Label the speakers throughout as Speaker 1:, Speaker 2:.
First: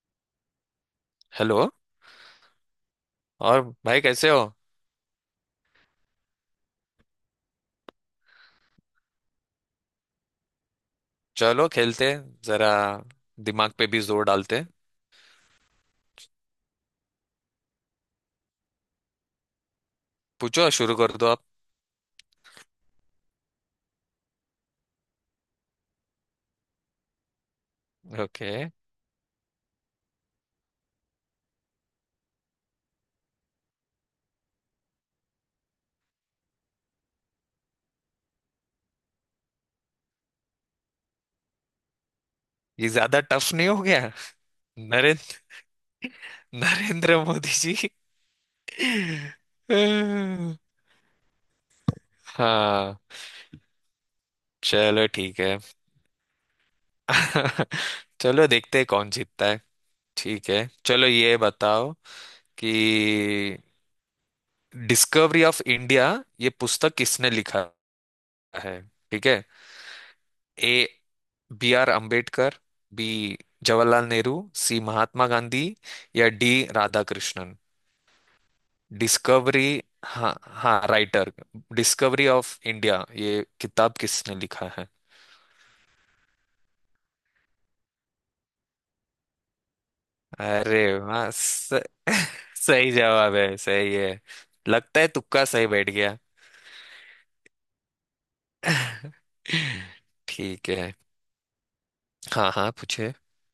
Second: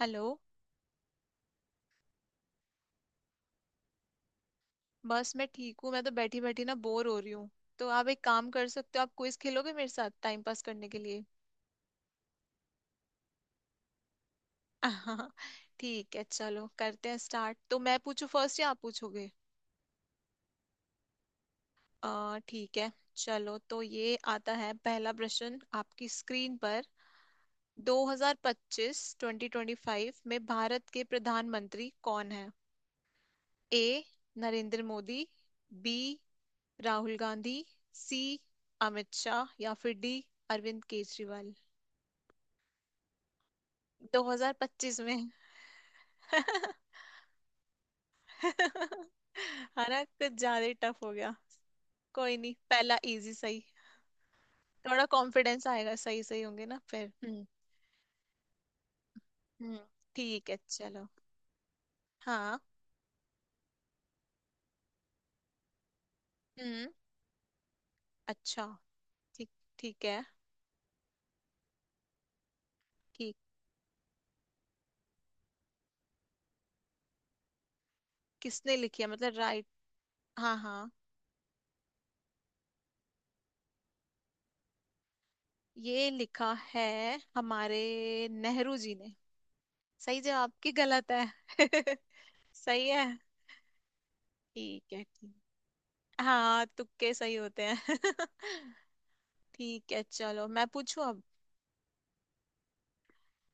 Speaker 1: Hello.
Speaker 2: Hello. और भाई कैसे हो?
Speaker 1: बस मैं ठीक हूँ, मैं तो बैठी बैठी ना बोर हो रही हूँ। तो आप एक काम कर सकते हो, आप क्विज खेलोगे मेरे साथ टाइम पास करने के लिए?
Speaker 2: चलो खेलते हैं, जरा दिमाग पे भी जोर डालते हैं।
Speaker 1: ठीक है, चलो करते हैं स्टार्ट। तो मैं पूछू फर्स्ट या आप पूछोगे?
Speaker 2: पूछो, शुरू कर दो आप।
Speaker 1: ठीक है। चलो, तो ये आता है पहला प्रश्न आपकी स्क्रीन पर।
Speaker 2: ओके।
Speaker 1: 2025-2025 में भारत के प्रधानमंत्री कौन है? A, Narendra Modi. B, Rahul Gandhi. C, Amit Shah. या फिर डी, अरविंद केजरीवाल।
Speaker 2: ये ज्यादा टफ नहीं हो गया?
Speaker 1: 2025 में।
Speaker 2: नरेंद्र
Speaker 1: है
Speaker 2: नरेंद्र मोदी जी।
Speaker 1: ना, कुछ ज्यादा ही टफ हो गया। कोई नहीं, पहला
Speaker 2: हाँ,
Speaker 1: इजी सही। थोड़ा
Speaker 2: चलो ठीक है।
Speaker 1: कॉन्फिडेंस आएगा, सही सही होंगे ना फिर। हम्म।
Speaker 2: चलो देखते हैं कौन जीतता है।
Speaker 1: हम्म,
Speaker 2: ठीक
Speaker 1: ठीक है
Speaker 2: है,
Speaker 1: चलो।
Speaker 2: चलो ये बताओ
Speaker 1: हाँ।
Speaker 2: कि डिस्कवरी ऑफ इंडिया ये
Speaker 1: हम्म,
Speaker 2: पुस्तक किसने लिखा
Speaker 1: अच्छा।
Speaker 2: है। ठीक है।
Speaker 1: ठीक। ठीक है।
Speaker 2: A B R Ambedkar, B
Speaker 1: ठीक।
Speaker 2: जवाहरलाल नेहरू, सी महात्मा गांधी या डी राधाकृष्णन।
Speaker 1: किसने लिखी है मतलब, राइट?
Speaker 2: डिस्कवरी, हाँ।
Speaker 1: हाँ
Speaker 2: हाँ,
Speaker 1: हाँ,
Speaker 2: राइटर। डिस्कवरी ऑफ इंडिया ये किताब किसने लिखा है?
Speaker 1: ये लिखा है हमारे नेहरू जी ने। सही जवाब की
Speaker 2: अरे
Speaker 1: गलत है?
Speaker 2: वाह
Speaker 1: सही
Speaker 2: सही
Speaker 1: है।
Speaker 2: जवाब है, सही है।
Speaker 1: ठीक
Speaker 2: लगता
Speaker 1: है
Speaker 2: है
Speaker 1: ठीक।
Speaker 2: तुक्का सही बैठ गया।
Speaker 1: हाँ, तुक्के सही होते हैं। ठीक है, चलो मैं
Speaker 2: ठीक है।
Speaker 1: पूछूं अब।
Speaker 2: हाँ हाँ, पूछे।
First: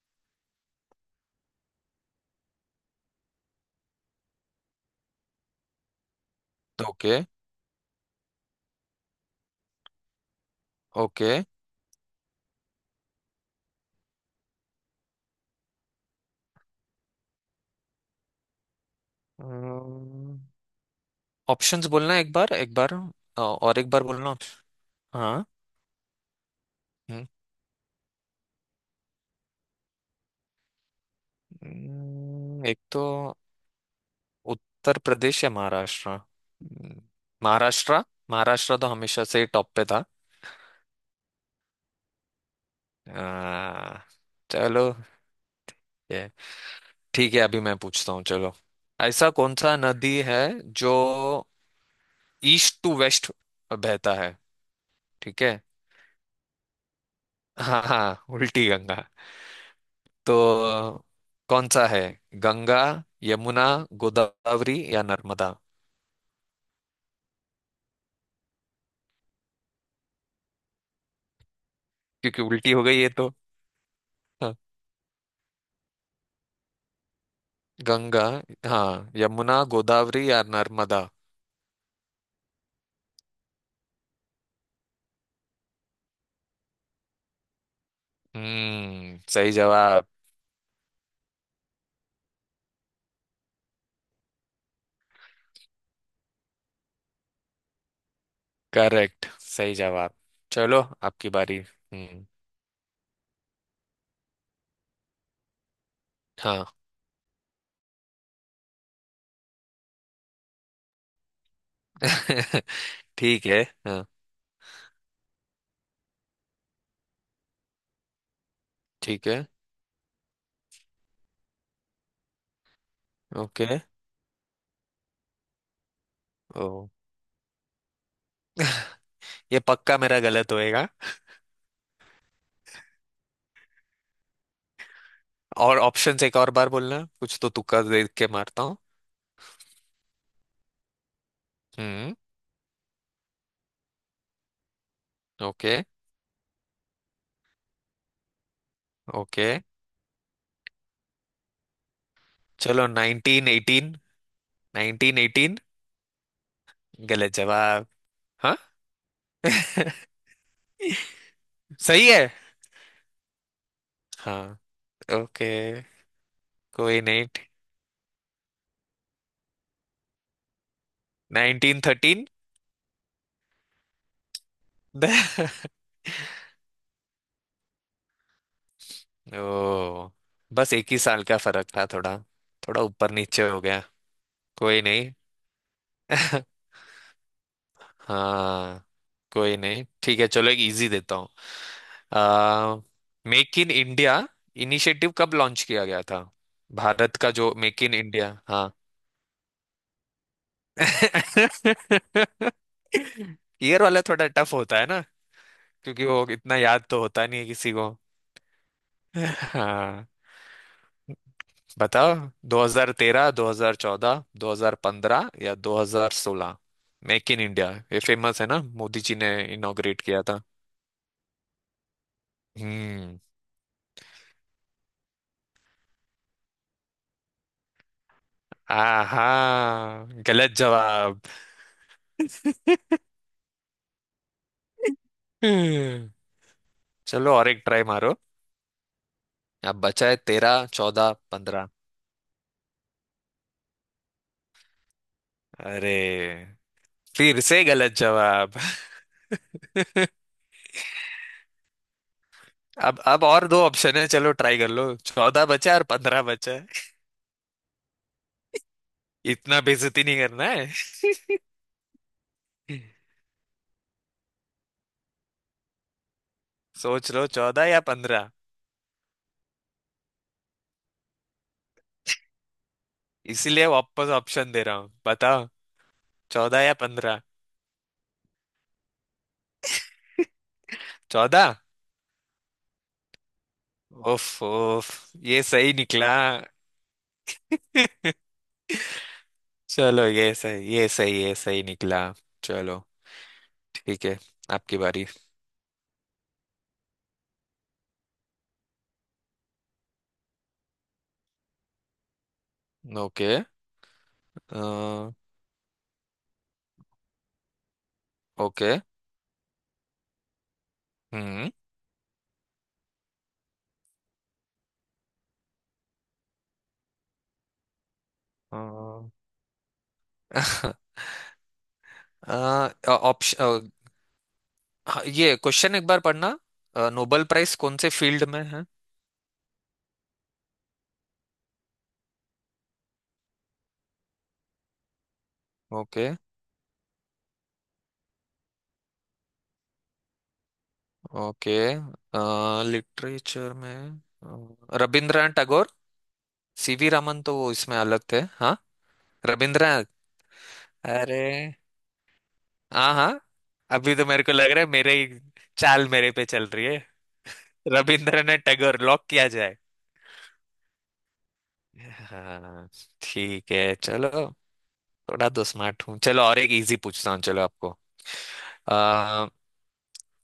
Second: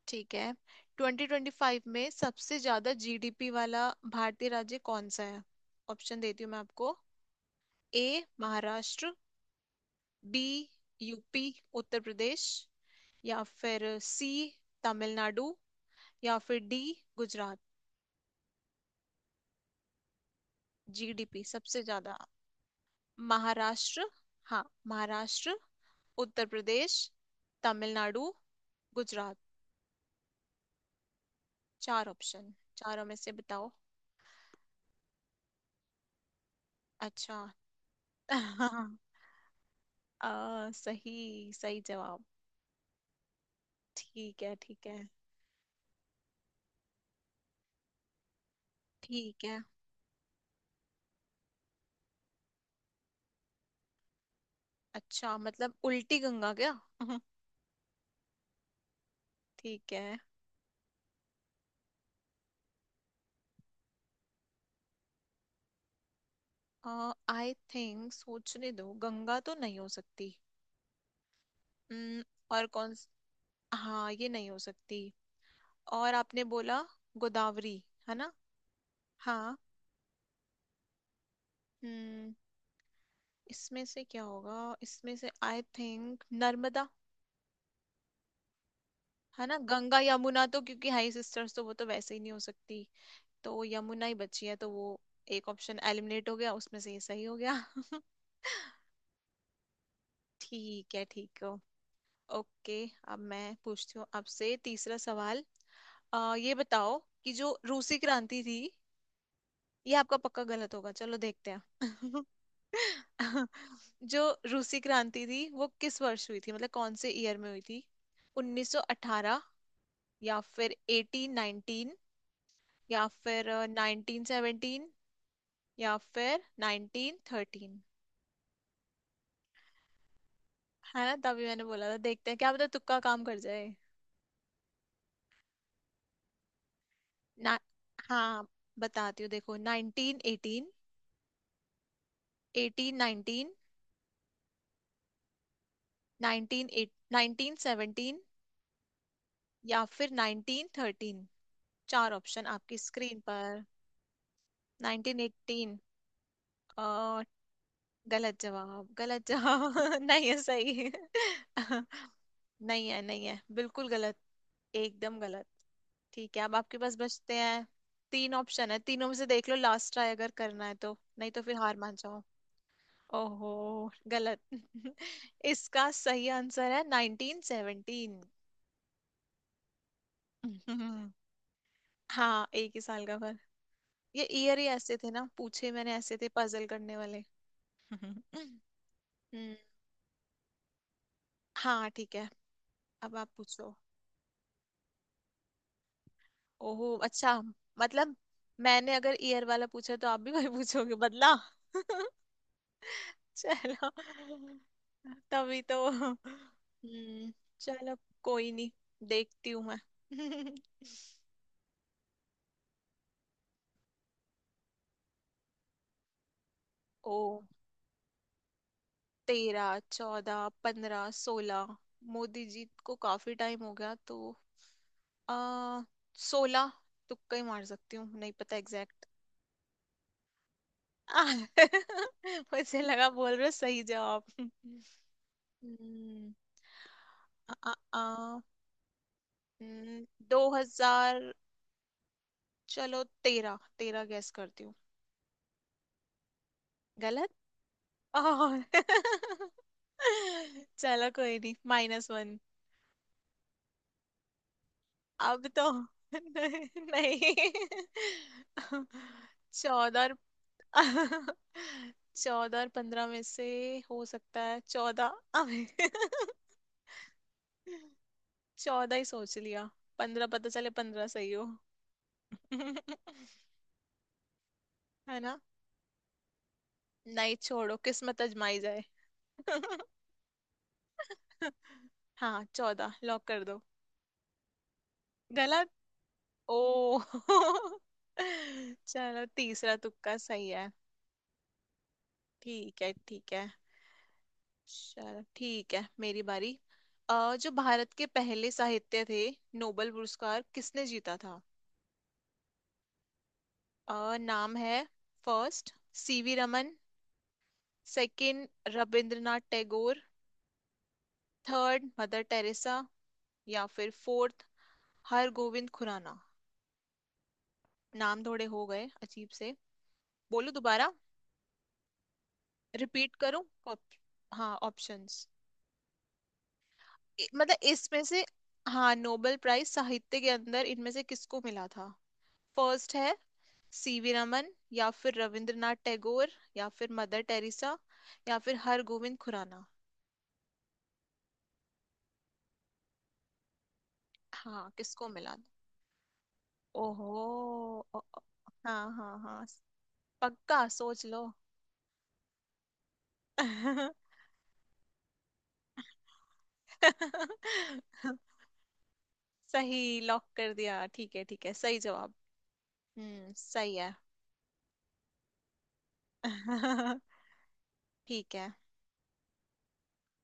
Speaker 1: ठीक है। 2025 में सबसे ज्यादा जीडीपी वाला भारतीय राज्य कौन सा है? ऑप्शन देती हूँ मैं आपको।
Speaker 2: Okay.
Speaker 1: A, Maharashtra. B,
Speaker 2: okay,
Speaker 1: UP, Uttar Pradesh. या फिर सी, तमिलनाडु। या फिर डी, गुजरात। जीडीपी सबसे
Speaker 2: ऑप्शंस
Speaker 1: ज्यादा।
Speaker 2: बोलना एक बार एक बार। और एक बार
Speaker 1: महाराष्ट्र,
Speaker 2: बोलना
Speaker 1: हाँ
Speaker 2: हाँ।
Speaker 1: महाराष्ट्र, उत्तर प्रदेश,
Speaker 2: हम्म,
Speaker 1: तमिलनाडु, गुजरात। चार ऑप्शन,
Speaker 2: एक तो
Speaker 1: चारों में से बताओ।
Speaker 2: उत्तर प्रदेश या महाराष्ट्र।
Speaker 1: अच्छा।
Speaker 2: महाराष्ट्र। महाराष्ट्र तो हमेशा से टॉप पे था।
Speaker 1: सही सही जवाब।
Speaker 2: आ,
Speaker 1: ठीक है ठीक
Speaker 2: चलो
Speaker 1: है
Speaker 2: ये ठीक है, अभी मैं पूछता हूँ। चलो, ऐसा
Speaker 1: ठीक
Speaker 2: कौन
Speaker 1: है।
Speaker 2: सा नदी है जो ईस्ट टू वेस्ट बहता है?
Speaker 1: अच्छा
Speaker 2: ठीक है।
Speaker 1: मतलब उल्टी गंगा क्या?
Speaker 2: हाँ हाँ, उल्टी गंगा
Speaker 1: ठीक है।
Speaker 2: तो। कौन सा है? गंगा, यमुना, गोदावरी या नर्मदा।
Speaker 1: आई थिंक सोचने दो, गंगा तो नहीं हो सकती। हम्म,
Speaker 2: क्योंकि
Speaker 1: और
Speaker 2: उल्टी हो गई ये तो।
Speaker 1: हाँ, ये नहीं
Speaker 2: हाँ।
Speaker 1: हो सकती। और आपने बोला गोदावरी, है
Speaker 2: गंगा।
Speaker 1: ना?
Speaker 2: हाँ,
Speaker 1: हाँ।
Speaker 2: यमुना गोदावरी या नर्मदा।
Speaker 1: हम्म, इसमें से क्या होगा? इसमें से आई थिंक नर्मदा। है
Speaker 2: सही
Speaker 1: ना, गंगा
Speaker 2: जवाब।
Speaker 1: यमुना तो क्योंकि हाई सिस्टर्स, तो वो तो वैसे ही नहीं हो सकती। तो वो यमुना ही बची है, तो वो एक ऑप्शन एलिमिनेट हो गया, उसमें से ये सही हो गया।
Speaker 2: करेक्ट, सही जवाब। चलो
Speaker 1: ठीक है
Speaker 2: आपकी
Speaker 1: ठीक है।
Speaker 2: बारी। हम्म।
Speaker 1: ओके, अब मैं पूछती हूँ आपसे तीसरा सवाल। ये
Speaker 2: हाँ।
Speaker 1: बताओ कि जो रूसी क्रांति थी, ये आपका पक्का गलत होगा, चलो देखते हैं।
Speaker 2: ठीक है। हाँ,
Speaker 1: जो रूसी क्रांति थी वो किस वर्ष हुई थी, मतलब कौन से ईयर में हुई थी?
Speaker 2: ठीक
Speaker 1: 1918,
Speaker 2: है।
Speaker 1: या फिर 1819, या फिर
Speaker 2: ओके।
Speaker 1: नाइनटीन सेवनटीन, या फिर
Speaker 2: ओ,
Speaker 1: नाइनटीन थर्टीन।
Speaker 2: ये पक्का मेरा गलत होएगा।
Speaker 1: है ना, तभी मैंने बोला था देखते हैं, क्या पता तुक्का काम कर जाए।
Speaker 2: और ऑप्शंस एक और बार बोलना, कुछ तो
Speaker 1: ना।
Speaker 2: तुक्का देख के
Speaker 1: हाँ,
Speaker 2: मारता हूँ।
Speaker 1: बताती हूँ देखो। नाइनटीन एटीन,
Speaker 2: हम्म।
Speaker 1: Eighteen nineteen,
Speaker 2: okay.
Speaker 1: Nineteen eight nineteen seventeen,
Speaker 2: okay,
Speaker 1: या फिर नाइनटीन थर्टीन। चार ऑप्शन आपकी
Speaker 2: चलो
Speaker 1: स्क्रीन
Speaker 2: नाइनटीन
Speaker 1: पर।
Speaker 2: Eighteen nineteen
Speaker 1: nineteen
Speaker 2: eighteen
Speaker 1: eighteen?
Speaker 2: गलत जवाब?
Speaker 1: गलत
Speaker 2: हाँ।
Speaker 1: जवाब। गलत जवाब। नहीं है, सही है?
Speaker 2: सही है।
Speaker 1: नहीं है, नहीं है, बिल्कुल गलत।
Speaker 2: हाँ।
Speaker 1: एकदम गलत।
Speaker 2: ओके,
Speaker 1: ठीक है, अब आपके पास
Speaker 2: कोई नहीं।
Speaker 1: बचते हैं तीन ऑप्शन, है तीनों में से देख लो, लास्ट ट्राई अगर करना है तो, नहीं तो फिर हार मान जाओ।
Speaker 2: 1913।
Speaker 1: ओहो, गलत। इसका सही आंसर है 1917।
Speaker 2: ओ, बस एक ही साल का फर्क था, थोड़ा।
Speaker 1: हाँ, एक ही
Speaker 2: थोड़ा
Speaker 1: साल
Speaker 2: ऊपर
Speaker 1: का फर्क।
Speaker 2: नीचे हो गया।
Speaker 1: ये ईयर ही
Speaker 2: कोई
Speaker 1: ऐसे
Speaker 2: नहीं।
Speaker 1: थे ना, पूछे मैंने ऐसे थे पजल करने वाले। हम्म।
Speaker 2: हाँ। कोई नहीं, ठीक है। चलो एक इजी देता हूँ।
Speaker 1: हाँ, ठीक है,
Speaker 2: आ
Speaker 1: अब आप
Speaker 2: मेक इन
Speaker 1: पूछो।
Speaker 2: इंडिया इनिशिएटिव कब लॉन्च किया गया था?
Speaker 1: ओहो,
Speaker 2: भारत
Speaker 1: अच्छा,
Speaker 2: का जो मेक इन
Speaker 1: मतलब
Speaker 2: इंडिया। हाँ।
Speaker 1: मैंने अगर ईयर वाला पूछा तो आप भी वही पूछोगे, बदला।
Speaker 2: ईयर
Speaker 1: चलो,
Speaker 2: वाला थोड़ा टफ होता है ना,
Speaker 1: तभी तो।
Speaker 2: क्योंकि वो इतना याद तो होता
Speaker 1: हम्म,
Speaker 2: नहीं है किसी को।
Speaker 1: चलो कोई नहीं, देखती हूँ मैं।
Speaker 2: हाँ, बताओ। 2013, 2014, 2015 या 2016।
Speaker 1: ओ,
Speaker 2: मेक इन इंडिया ये फेमस है ना, मोदी जी ने
Speaker 1: तेरह
Speaker 2: इनॉग्रेट किया
Speaker 1: चौदह
Speaker 2: था।
Speaker 1: पंद्रह सोलह। मोदी जी को
Speaker 2: हम्म।
Speaker 1: काफी टाइम हो गया तो आ सोलह। तुक्का ही मार सकती हूँ, नहीं पता एग्जैक्ट।
Speaker 2: आहा, गलत जवाब।
Speaker 1: मुझे लगा बोल रहे हो सही जवाब।
Speaker 2: हम्म,
Speaker 1: हम्म,
Speaker 2: चलो और
Speaker 1: आ,
Speaker 2: एक
Speaker 1: आ,
Speaker 2: ट्राई मारो।
Speaker 1: आ,
Speaker 2: अब
Speaker 1: हम्म,
Speaker 2: बचा है 13, 14,
Speaker 1: 2000।
Speaker 2: 15।
Speaker 1: चलो तेरह तेरह गैस करती हूँ।
Speaker 2: अरे,
Speaker 1: गलत?
Speaker 2: फिर से गलत जवाब।
Speaker 1: और। चलो कोई नहीं, माइनस वन।
Speaker 2: अब और दो ऑप्शन है, चलो ट्राई कर लो। चौदह
Speaker 1: अब तो
Speaker 2: बचा है और पंद्रह बचा है।
Speaker 1: नहीं।
Speaker 2: इतना
Speaker 1: चौदह
Speaker 2: बेइज्जती
Speaker 1: और।
Speaker 2: नहीं करना है।
Speaker 1: चौदह और पंद्रह में से, हो सकता है चौदह। अबे।
Speaker 2: सोच लो, चौदह या पंद्रह।
Speaker 1: चौदह ही सोच लिया, पंद्रह पता चले पंद्रह सही हो।
Speaker 2: इसीलिए वापस ऑप्शन दे रहा हूँ,
Speaker 1: है ना?
Speaker 2: बताओ। चौदह या पंद्रह।
Speaker 1: नहीं, छोड़ो, किस्मत आजमाई जाए।
Speaker 2: चौदह।
Speaker 1: हाँ, चौदह लॉक कर दो।
Speaker 2: उफ उफ, ये
Speaker 1: गलत?
Speaker 2: सही निकला।
Speaker 1: ओ। चलो, तीसरा
Speaker 2: चलो,
Speaker 1: तुक्का
Speaker 2: ये
Speaker 1: सही है।
Speaker 2: सही, ये सही, ये सही निकला। चलो
Speaker 1: ठीक है ठीक है।
Speaker 2: ठीक है, आपकी बारी।
Speaker 1: चलो ठीक है, मेरी बारी। जो भारत के पहले साहित्य थे, नोबेल पुरस्कार किसने जीता था?
Speaker 2: ओके।
Speaker 1: नाम है।
Speaker 2: अ,
Speaker 1: first, CV Raman.
Speaker 2: Okay.
Speaker 1: Second, Rabindranath Tagore.
Speaker 2: हम्म
Speaker 1: थर्ड, मदर टेरेसा। या फिर फोर्थ, हरगोविंद खुराना। नाम थोड़े हो गए अजीब से, बोलो दोबारा, रिपीट करूं?
Speaker 2: ऑप्शन।
Speaker 1: ऑप- हाँ, ऑप्शंस।
Speaker 2: ये क्वेश्चन एक बार पढ़ना। नोबेल प्राइज
Speaker 1: मतलब
Speaker 2: कौन से
Speaker 1: इसमें से,
Speaker 2: फील्ड में है?
Speaker 1: हाँ, नोबेल प्राइज साहित्य के अंदर इनमें से किसको मिला था? फर्स्ट है सीवी रमन, या फिर रविंद्रनाथ
Speaker 2: ओके।
Speaker 1: टैगोर, या फिर मदर टेरेसा, या फिर हरगोविंद खुराना।
Speaker 2: ओके, लिटरेचर में।
Speaker 1: हाँ, किसको
Speaker 2: रविंद्रनाथ
Speaker 1: मिला था?
Speaker 2: टैगोर। सीवी
Speaker 1: ओहो,
Speaker 2: रामन तो वो इसमें
Speaker 1: ओ,
Speaker 2: अलग
Speaker 1: ओ,
Speaker 2: थे। हाँ,
Speaker 1: हाँ हाँ हाँ,
Speaker 2: रविंद्रनाथ।
Speaker 1: पक्का सोच
Speaker 2: अरे,
Speaker 1: लो।
Speaker 2: हाँ हाँ। अभी तो मेरे को लग रहा है मेरे ही चाल मेरे पे चल रही है। रविंद्रनाथ टैगोर लॉक किया जाए।
Speaker 1: सही लॉक कर दिया, ठीक है ठीक है, सही जवाब।
Speaker 2: हाँ,
Speaker 1: हम्म,
Speaker 2: ठीक है,
Speaker 1: सही है।
Speaker 2: चलो। थोड़ा तो स्मार्ट हूँ। चलो और एक इजी पूछता हूँ, चलो आपको।
Speaker 1: ठीक है
Speaker 2: आ,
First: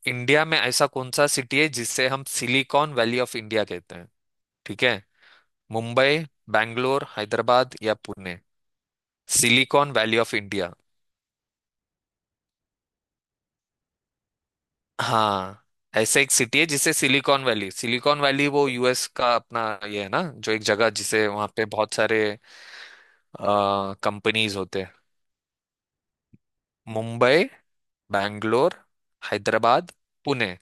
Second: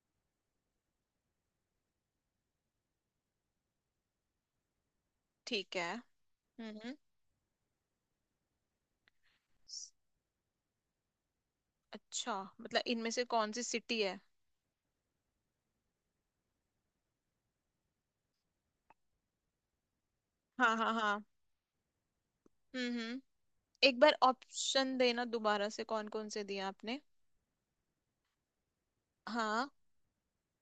Speaker 2: इंडिया में ऐसा कौन सा सिटी है जिसे हम सिलिकॉन वैली ऑफ इंडिया कहते हैं? ठीक है।
Speaker 1: ठीक है।
Speaker 2: मुंबई,
Speaker 1: हम्म,
Speaker 2: बैंगलोर, हैदराबाद या Pune. Silicon Valley of India.
Speaker 1: अच्छा, मतलब इनमें से कौन सी सिटी है?
Speaker 2: हाँ, ऐसे एक सिटी है जिसे सिलिकॉन वैली। सिलिकॉन वैली वो यूएस का अपना ये है ना, जो एक
Speaker 1: हाँ
Speaker 2: जगह
Speaker 1: हाँ हाँ।
Speaker 2: जिसे वहाँ पे बहुत सारे
Speaker 1: हम्म। एक बार
Speaker 2: कंपनीज होते हैं।
Speaker 1: ऑप्शन देना दोबारा से, कौन कौन से दिया आपने?
Speaker 2: मुंबई, बैंगलोर,
Speaker 1: हाँ।
Speaker 2: हैदराबाद, पुणे।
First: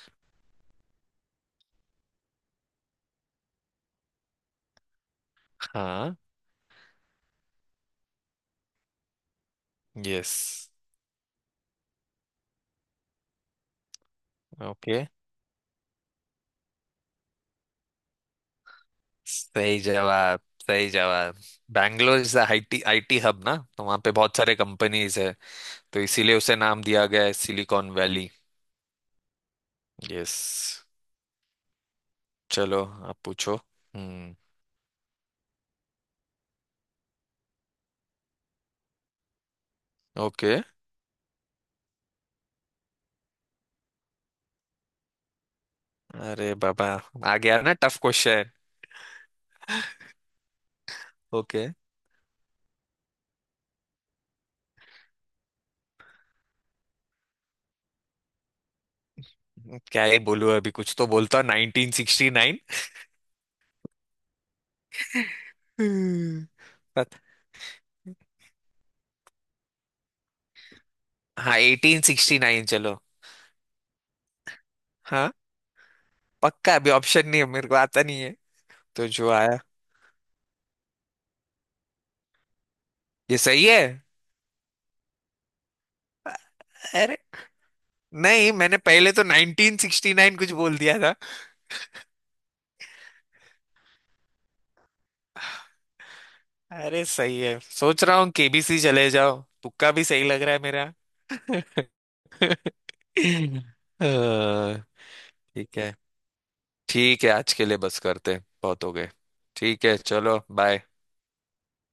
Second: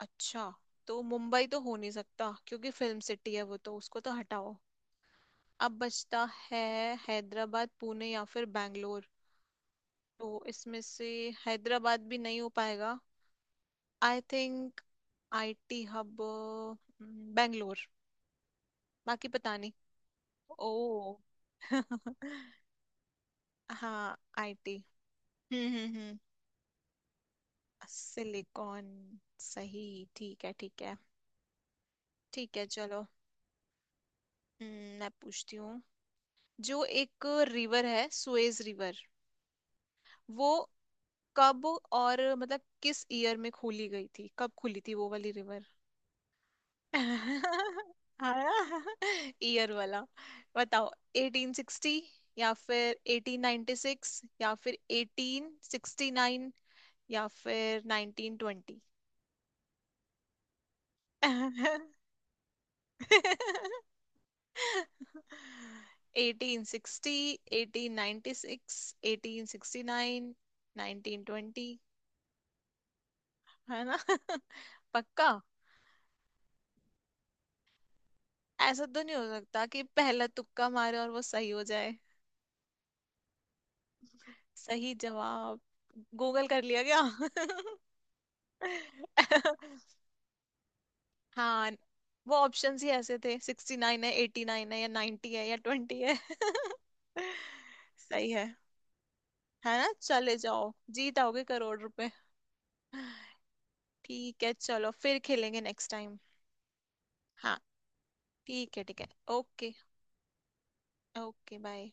Speaker 1: अच्छा, तो मुंबई तो हो नहीं सकता क्योंकि फिल्म सिटी है वो, तो उसको तो हटाओ, अब
Speaker 2: हाँ।
Speaker 1: बचता है हैदराबाद, पुणे या फिर बैंगलोर। तो
Speaker 2: यस।
Speaker 1: इसमें से हैदराबाद भी नहीं हो पाएगा, I think.
Speaker 2: Okay,
Speaker 1: IT hub. Bangalore, बाकी पता नहीं।
Speaker 2: सही जवाब। सही
Speaker 1: ओ।
Speaker 2: जवाब। Bangalore is IT IT hub ना, तो वहाँ
Speaker 1: हाँ,
Speaker 2: पे बहुत सारे
Speaker 1: आईटी।
Speaker 2: कंपनीज है। तो
Speaker 1: हम्म।
Speaker 2: इसीलिए उसे नाम दिया गया है सिलिकॉन वैली।
Speaker 1: सिलिकॉन, सही।
Speaker 2: यस।
Speaker 1: ठीक है ठीक है ठीक है
Speaker 2: चलो
Speaker 1: चलो।
Speaker 2: आप पूछो। हम्म।
Speaker 1: हम्म, मैं पूछती हूँ। जो एक रिवर है, सुएज रिवर, वो
Speaker 2: ओके।
Speaker 1: कब और मतलब किस ईयर में खोली गई थी, कब खुली थी वो वाली रिवर?
Speaker 2: अरे बाबा, आ गया ना टफ क्वेश्चन।
Speaker 1: ईयर वाला बताओ।
Speaker 2: ओके।
Speaker 1: 1860, या फिर 1896, या फिर 1869, या फिर 1920।
Speaker 2: क्या ही बोलूं? अभी कुछ तो बोलता, 1969। हम्म,
Speaker 1: एटीन सिक्सटी,
Speaker 2: पत
Speaker 1: eighteen ninety six, eighteen sixty nine, nineteen
Speaker 2: हाँ,
Speaker 1: ट्वेंटी।
Speaker 2: 1869 चलो।
Speaker 1: है ना? पक्का?
Speaker 2: हाँ, पक्का अभी ऑप्शन नहीं है मेरे को, आता नहीं है।
Speaker 1: ऐसा तो
Speaker 2: तो
Speaker 1: नहीं हो
Speaker 2: जो आया
Speaker 1: सकता कि पहला तुक्का मारे और वो सही हो जाए।
Speaker 2: ये सही है।
Speaker 1: सही जवाब? गूगल कर लिया क्या?
Speaker 2: अरे, नहीं मैंने पहले तो नाइनटीन सिक्सटी नाइन कुछ बोल दिया था।
Speaker 1: हाँ, वो ऑप्शंस ही ऐसे थे, सिक्सटी नाइन है, एटी नाइन है, या नाइन्टी है, या ट्वेंटी है।
Speaker 2: अरे सही है, सोच रहा
Speaker 1: सही
Speaker 2: हूँ
Speaker 1: है।
Speaker 2: केबीसी चले जाओ,
Speaker 1: है ना,
Speaker 2: तुक्का भी सही
Speaker 1: चले
Speaker 2: लग रहा है
Speaker 1: जाओ,
Speaker 2: मेरा।
Speaker 1: जीत आओगे करोड़ रुपए।
Speaker 2: अ,
Speaker 1: ठीक है, चलो फिर खेलेंगे
Speaker 2: ठीक
Speaker 1: नेक्स्ट
Speaker 2: है।
Speaker 1: टाइम।
Speaker 2: ठीक है, आज
Speaker 1: हाँ
Speaker 2: के लिए बस करते हैं,
Speaker 1: ठीक है
Speaker 2: बहुत हो
Speaker 1: ठीक है।
Speaker 2: गए।
Speaker 1: ओके।
Speaker 2: ठीक है, चलो बाय।
Speaker 1: Okay bye.